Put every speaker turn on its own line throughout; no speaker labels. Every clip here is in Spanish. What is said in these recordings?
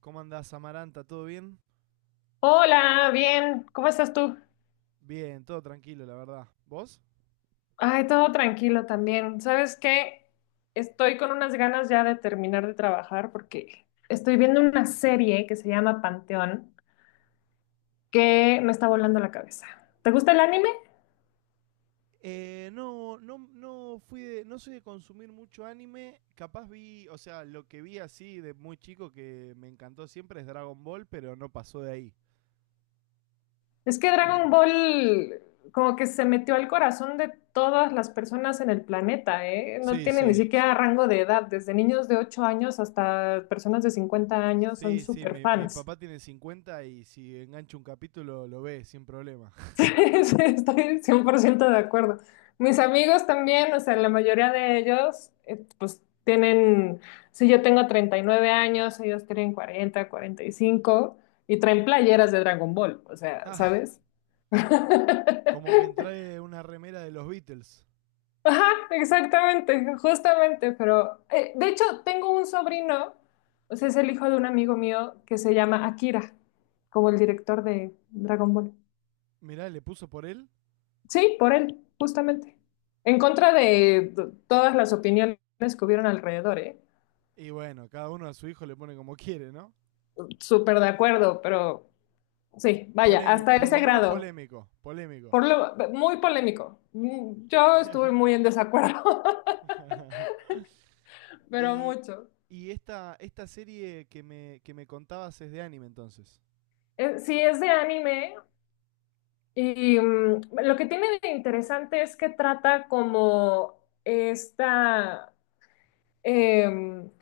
¿Cómo andás, Amaranta? ¿Todo bien?
Hola, bien, ¿cómo estás tú?
Bien, todo tranquilo, la verdad. ¿Vos?
Ay, todo tranquilo también. ¿Sabes qué? Estoy con unas ganas ya de terminar de trabajar porque estoy viendo una serie que se llama Panteón que me está volando la cabeza. ¿Te gusta el anime?
No, no, no soy de consumir mucho anime. Capaz o sea, lo que vi así de muy chico que me encantó siempre es Dragon Ball, pero no pasó de ahí.
Es que Dragon Ball como que se metió al corazón de todas las personas en el planeta, ¿eh? No
Sí,
tiene ni
sí.
siquiera rango de edad, desde niños de 8 años hasta personas de 50 años son
Sí, sí,
súper
mi
fans.
papá tiene 50 y si engancha un capítulo lo ve sin problema.
Sí, estoy 100% de acuerdo. Mis amigos también, o sea, la mayoría de ellos, pues tienen, si yo tengo 39 años, ellos tienen 40, 45 y cinco y traen playeras de Dragon Ball, o sea,
Ah,
¿sabes?
como que entrae una remera de los Beatles.
Ajá, exactamente, justamente, pero de hecho tengo un sobrino, o sea, es el hijo de un amigo mío que se llama Akira, como el director de Dragon Ball.
Mirá, le puso por él.
Sí, por él, justamente. En contra de todas las opiniones que hubieron alrededor, ¿eh?
Y bueno, cada uno a su hijo le pone como quiere, ¿no?
Súper de acuerdo, pero sí, vaya,
Polémico,
hasta
por
ese
lo menos
grado.
polémico, polémico.
Por lo, muy polémico. Yo estuve muy en desacuerdo, pero
y
mucho.
y esta serie que me contabas es de anime entonces.
Sí, es de anime y lo que tiene de interesante es que trata como esta eh,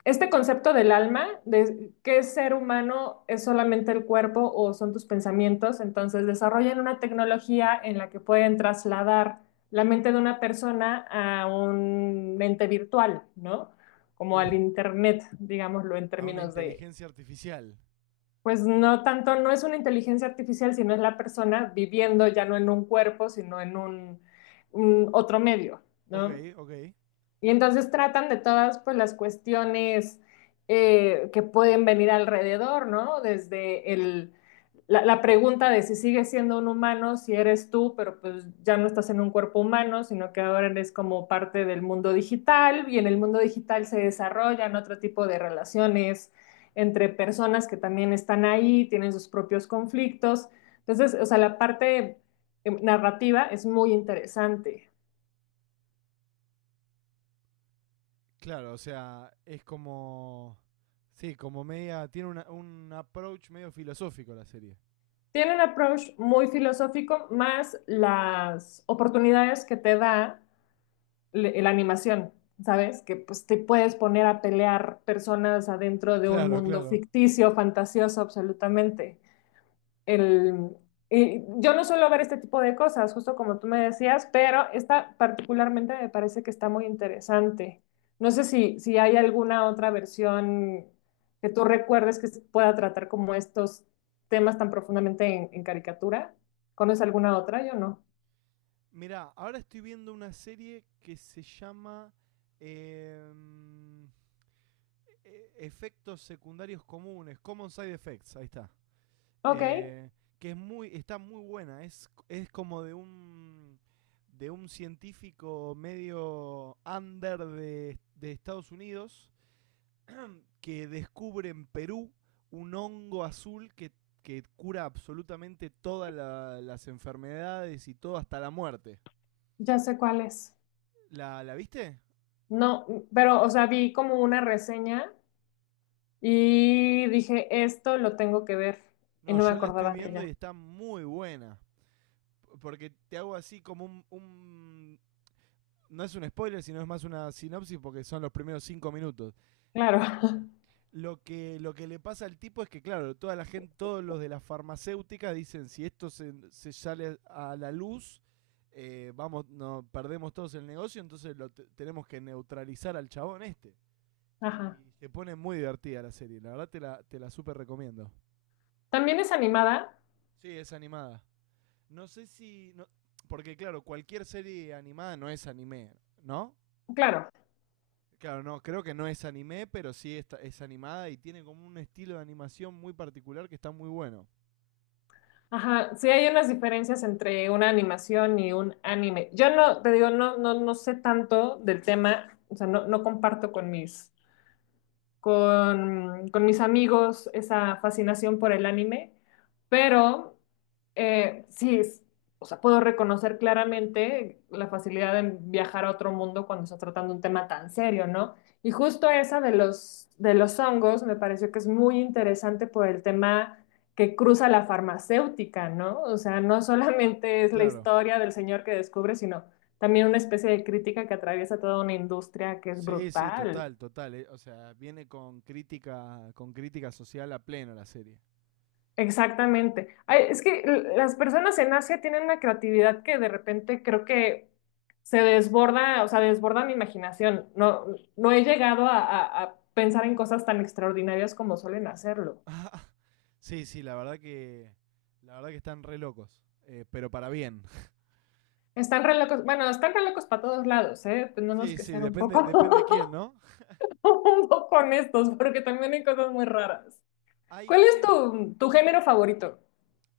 este concepto del alma, de qué ser humano es solamente el cuerpo o son tus pensamientos, entonces desarrollan una tecnología en la que pueden trasladar la mente de una persona a un ente virtual, ¿no? Como
Uf,
al internet, digámoslo en
a una
términos de,
inteligencia artificial.
pues no tanto, no es una inteligencia artificial, sino es la persona viviendo ya no en un cuerpo, sino en un otro medio,
Ok,
¿no?
ok.
Y entonces tratan de todas pues, las cuestiones que pueden venir alrededor, ¿no? Desde la pregunta de si sigues siendo un humano, si eres tú, pero pues ya no estás en un cuerpo humano, sino que ahora eres como parte del mundo digital y en el mundo digital se desarrollan otro tipo de relaciones entre personas que también están ahí, tienen sus propios conflictos. Entonces, o sea, la parte narrativa es muy interesante.
Claro, o sea, es como, sí, como media, tiene un approach medio filosófico la serie.
Tiene un approach muy filosófico, más las oportunidades que te da la animación, ¿sabes? Que pues te puedes poner a pelear personas adentro de un
Claro,
mundo
claro.
ficticio, fantasioso, absolutamente el, y yo no suelo ver este tipo de cosas, justo como tú me decías, pero esta particularmente me parece que está muy interesante. No sé si hay alguna otra versión que tú recuerdes que pueda tratar como estos temas tan profundamente en caricatura. ¿Conoces alguna otra? Yo no.
Mirá, ahora estoy viendo una serie que se llama em, efectos secundarios comunes, Common Side Effects, ahí está.
Ok,
eh, que es está muy buena. Es como de un científico medio under de Estados Unidos, que descubre en Perú un hongo azul que cura absolutamente todas las enfermedades y todo hasta la muerte.
ya sé cuál es.
¿La viste?
No, pero, o sea, vi como una reseña y dije, esto lo tengo que ver y
No,
no me
yo la estoy
acordaba de
viendo y
ella.
está muy buena. Porque te hago así como no es un spoiler, sino es más una sinopsis porque son los primeros 5 minutos.
Claro.
Em, lo que le pasa al tipo es que, claro, toda la gente, todos los de las farmacéuticas dicen, si esto se sale a la luz, vamos, no, perdemos todos el negocio, entonces lo tenemos que neutralizar al chabón este.
Ajá.
Y se pone muy divertida la serie, la verdad te la súper recomiendo.
También es animada,
Sí, es animada. No sé si porque claro, cualquier serie animada no es anime, ¿no?
claro.
Claro, no, creo que no es anime, pero sí, es animada y tiene como un estilo de animación muy particular que está muy bueno.
Ajá, sí hay unas diferencias entre una animación y un anime. Yo no, te digo, no, no, no sé tanto del tema, o sea, no, no comparto con con mis amigos esa fascinación por el anime, pero sí, o sea, puedo reconocer claramente la facilidad de viajar a otro mundo cuando está tratando un tema tan serio, ¿no? Y justo esa de los hongos me pareció que es muy interesante por el tema que cruza la farmacéutica, ¿no? O sea, no solamente es la
Claro.
historia del señor que descubre, sino también una especie de crítica que atraviesa toda una industria que es
Sí, sí,
brutal.
total, total. O sea, viene con crítica, social a pleno la serie.
Exactamente. Ay, es que las personas en Asia tienen una creatividad que de repente creo que se desborda, o sea, desborda mi imaginación. No, no he llegado a pensar en cosas tan extraordinarias como suelen hacerlo.
Sí, sí, la verdad que. La verdad que están re locos. Pero para bien.
Están re locos, bueno, están re locos para todos lados, ¿eh? Tenemos
Sí,
que
sí,
ser un
depende,
poco,
depende quién, ¿no?
un poco honestos, porque también hay cosas muy raras.
Hay
¿Cuál es
hay un-
tu género favorito?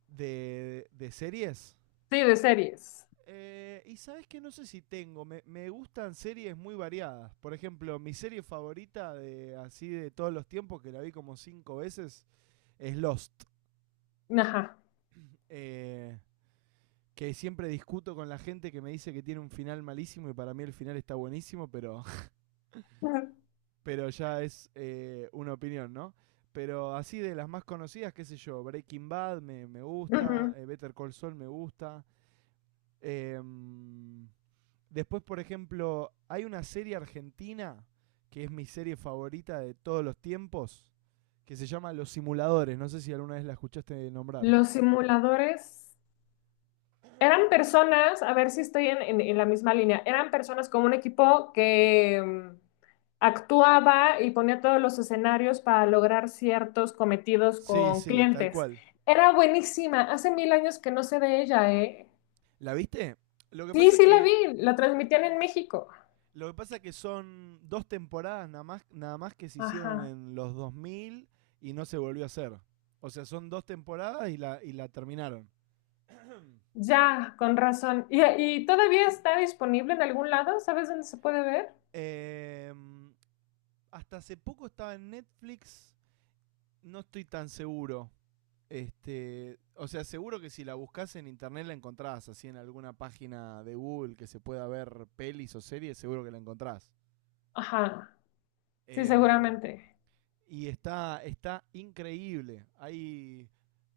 de series.
Sí, de series.
Y sabes que no sé si me gustan series muy variadas. Por ejemplo, mi serie favorita de así de todos los tiempos, que la vi como cinco veces, es Lost.
Ajá.
Eh, que siempre discuto con la gente que me dice que tiene un final malísimo y para mí el final está buenísimo, pero, pero ya es una opinión, ¿no? Pero así de las más conocidas, qué sé yo, Breaking Bad me gusta,
Ujú.
Better Call Saul me gusta. em, Después, por ejemplo, hay una serie argentina que es mi serie favorita de todos los tiempos, que se llama Los Simuladores. No sé si alguna vez la escuchaste nombrar.
Los simuladores. Eran personas, a ver si estoy en la misma línea, eran personas como un equipo que actuaba y ponía todos los escenarios para lograr ciertos cometidos
Sí,
con
sí, tal
clientes.
cual.
Era buenísima, hace mil años que no sé de ella, ¿eh?
¿La viste? Lo que
Sí,
pasa es
sí la
que
vi, la transmitían en México.
lo que pasa es que son dos temporadas nada más, nada más que se hicieron
Ajá,
en los 2000 y no se volvió a hacer. O sea, son dos temporadas y la terminaron.
ya, con razón. ¿Y todavía está disponible en algún lado? ¿Sabes dónde se puede ver?
Eh, Hasta hace poco estaba en Netflix, no estoy tan seguro. O sea, seguro que si la buscas en internet la encontrás, así en alguna página de Google que se pueda ver pelis o series, seguro que la encontrás.
Ajá, sí,
Em,
seguramente.
y está increíble. Hay.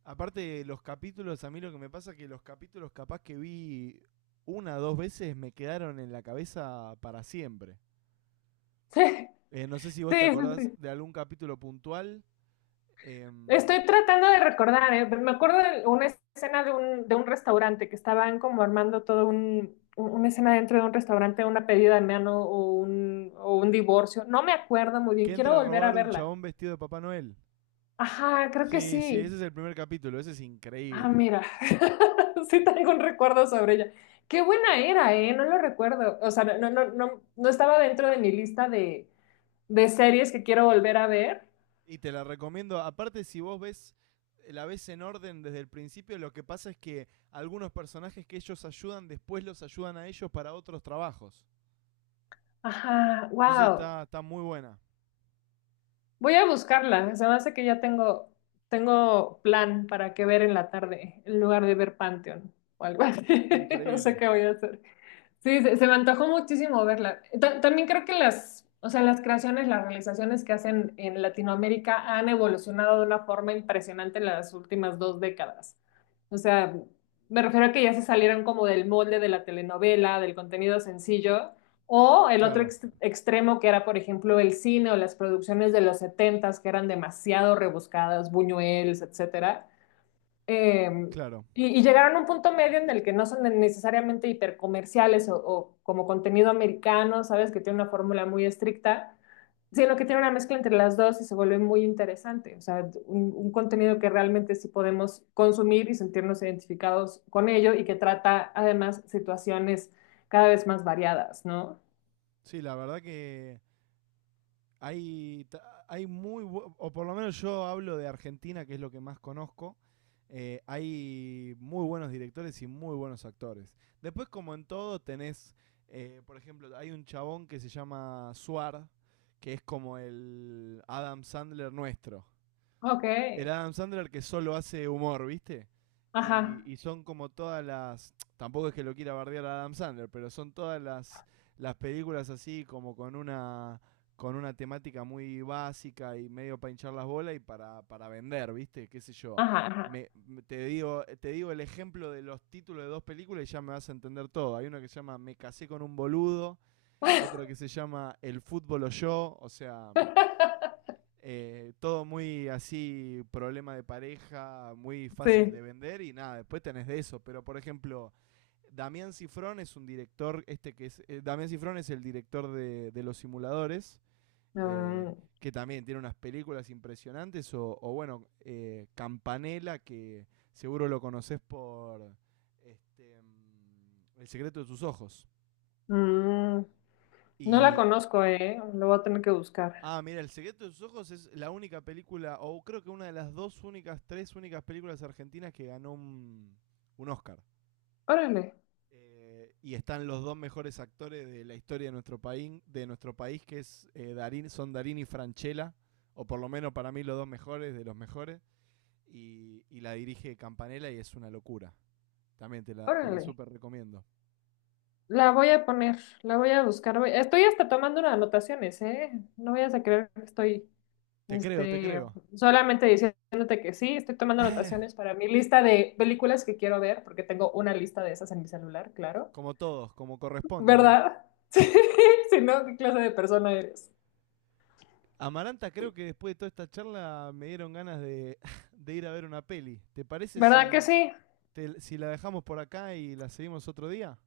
Aparte, los capítulos, a mí lo que me pasa es que los capítulos capaz que vi una o dos veces me quedaron en la cabeza para siempre.
Sí,
No sé si vos te
sí,
acordás
sí.
de algún capítulo puntual, em,
Estoy tratando de recordar, ¿eh? Me acuerdo de una escena de de un restaurante que estaban como armando todo una escena dentro de un restaurante, una pedida de mano o o un divorcio. No me acuerdo muy
que
bien, quiero
entra a
volver a
robar un
verla.
chabón vestido de Papá Noel.
Ajá, creo que
Sí, sí,
sí.
ese es el primer capítulo, ese es
Ah,
increíble.
mira, sí tengo un recuerdo sobre ella. Qué buena era, ¿eh? No lo recuerdo. O sea, no, no, no, no estaba dentro de mi lista de series que quiero volver a ver.
Y te la recomiendo, aparte si vos la ves en orden desde el principio, lo que pasa es que algunos personajes que ellos ayudan, después los ayudan a ellos para otros trabajos.
Ajá,
Entonces
wow.
está muy buena.
Voy a buscarla. Se me hace que ya tengo plan para que ver en la tarde, en lugar de ver Pantheon o algo así. No sé
Increíble.
qué voy a hacer. Sí, se me antojó muchísimo verla. También creo que las, o sea, las creaciones, las realizaciones que hacen en Latinoamérica han evolucionado de una forma impresionante en las últimas 2 décadas. O sea, me refiero a que ya se salieron como del molde de la telenovela, del contenido sencillo, o el otro
Claro,
extremo que era, por ejemplo, el cine o las producciones de los setentas que eran demasiado rebuscadas, Buñuelos, etcétera, eh,
claro.
y llegaron a un punto medio en el que no son necesariamente hipercomerciales o como contenido americano, ¿sabes? Que tiene una fórmula muy estricta, sino que tiene una mezcla entre las dos y se vuelve muy interesante. O sea, un contenido que realmente sí podemos consumir y sentirnos identificados con ello y que trata además situaciones cada vez más variadas, ¿no?
Sí, la verdad que Hay, hay muy, o por lo menos yo hablo de Argentina, que es lo que más conozco. Hay muy buenos directores y muy buenos actores. Después, como en todo, por ejemplo, hay un chabón que se llama Suar, que es como el Adam Sandler nuestro,
Ok.
el Adam Sandler que solo hace humor, ¿viste? Y,
Ajá,
y son como todas las. Tampoco es que lo quiera bardear a Adam Sandler, pero son todas las películas así, como con una temática muy básica y medio para hinchar las bolas y para vender, ¿viste? ¿Qué sé yo?
ajá, ajá.
Te digo el ejemplo de los títulos de dos películas y ya me vas a entender todo. Hay una que se llama Me casé con un boludo, otra que se llama El fútbol o yo, o sea, todo muy así, problema de pareja, muy fácil
Sí.
de vender y nada, después tenés de eso. Pero por ejemplo, Damián Cifrón es un director, este que es, Damián Cifrón es el director de Los Simuladores, eh,
Mm,
que también tiene unas películas impresionantes, o bueno, Campanella, que seguro lo conoces por El secreto de tus ojos.
mm. No la
Y
conozco, ¿eh? Lo voy a tener que buscar.
Ah, mira, El secreto de sus ojos es la única película, o creo que una de las dos únicas, tres únicas películas argentinas que ganó un Oscar.
Órale,
Y están los dos mejores actores de la historia de nuestro país, son Darín y Franchella, o por lo menos para mí los dos mejores, de los mejores. Y la dirige Campanella y es una locura. También te la
órale.
súper recomiendo.
La voy a poner, la voy a buscar. Estoy hasta tomando unas anotaciones, ¿eh? No vayas a creer que estoy,
Te creo, te
este,
creo.
solamente diciéndote que sí, estoy tomando anotaciones para mi lista de películas que quiero ver, porque tengo una lista de esas en mi celular, claro.
Como todos, como corresponde o no.
¿Verdad? Sí, si no, ¿qué clase de persona eres?
Amaranta, creo que después de toda esta charla me dieron ganas de, de ir a ver una peli. ¿Te parece
¿Verdad que
si,
sí?
te- si la dejamos por acá y la seguimos otro día?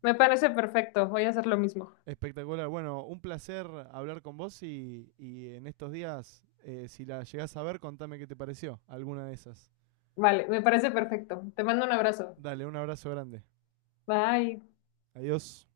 Me parece perfecto. Voy a hacer lo mismo.
Espectacular. Bueno, un placer hablar con vos y en estos días, si la llegás a ver, contame qué te pareció, alguna de esas.
Vale, me parece perfecto. Te mando un abrazo.
Dale, un abrazo grande.
Bye.
Adiós.